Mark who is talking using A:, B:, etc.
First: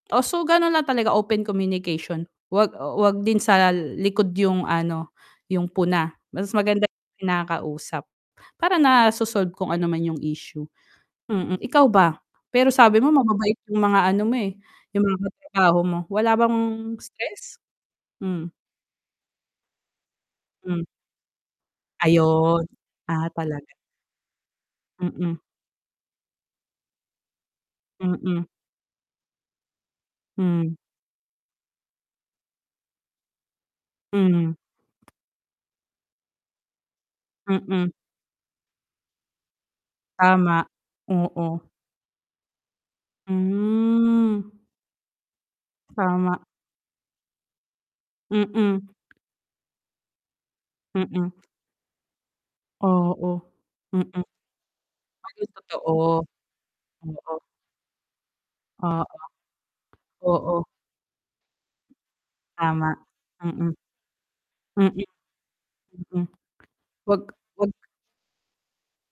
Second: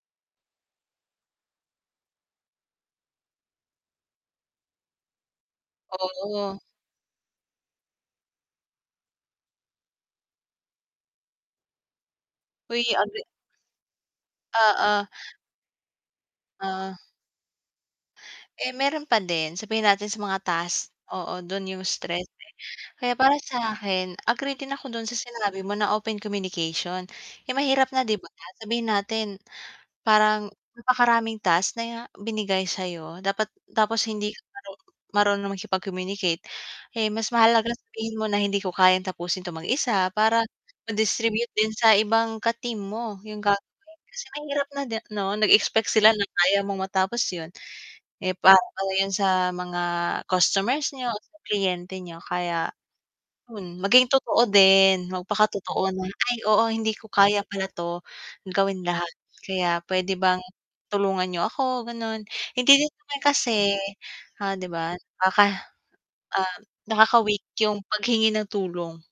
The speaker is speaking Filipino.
A: Oh, so gano'n lang talaga open communication huwag, oh, huwag din sa likod 'yong ano 'yong puna mas
B: Oo.
A: maganda kinakausap para naso-solve kung ano man yung issue, mm. Ikaw ba pero
B: Hoy
A: sabi mo
B: [unintelligible]
A: mababait 'yong mga ano mo, eh, 'yong
B: Oo.
A: mga katrabaho mo wala bang
B: Ah.
A: stress? Hm.
B: Eh, meron pa din sabihin natin sa mga
A: Hmm.
B: task, oo, dun yung stress, eh,
A: Ayun.
B: kaya
A: Ah,
B: para
A: talaga?
B: sa akin agree din ako dun sa
A: Mm.
B: sinabi mo na open communication. Eh, mahirap nga 'di ba.
A: Mm.
B: Sabihin natin parang
A: Hmm.
B: napakaraming task na binigay sayo dapat tapos hindi
A: Mhm.
B: maru marunong siya makipag-communicate, eh, mas mahalaga
A: Mm.
B: sabihin mo na hindi ko kayang tapusin to mag-isa para
A: Tama,
B: ma distribute
A: oo.
B: din sa ibang ka team mo yung gagawin kasi
A: Hmm.
B: mahirap na 'di no nag-expect sila na
A: Tama,
B: kaya mong matapos yun. Eh, para lang
A: mm.
B: yun sa mga customers niyo o
A: Mm.
B: sa kliyente niyo kaya
A: Oo,
B: yun maging
A: mm.
B: totoo din
A: Ay yung
B: magpakatotoo
A: totoo,
B: na, "Ay oo hindi ko
A: oo.
B: kaya pala 'to gawin lahat
A: Oo,
B: kaya pwede bang
A: oo.
B: tulungan niyo ako." ganon, hindi din
A: Tama,
B: naman kasi,
A: mm.
B: ah, di
A: Mm.
B: ba. Ah, ka
A: Mm.
B: ah
A: Wag
B: nakaka-weak
A: wag
B: yung paghingi ng tulong.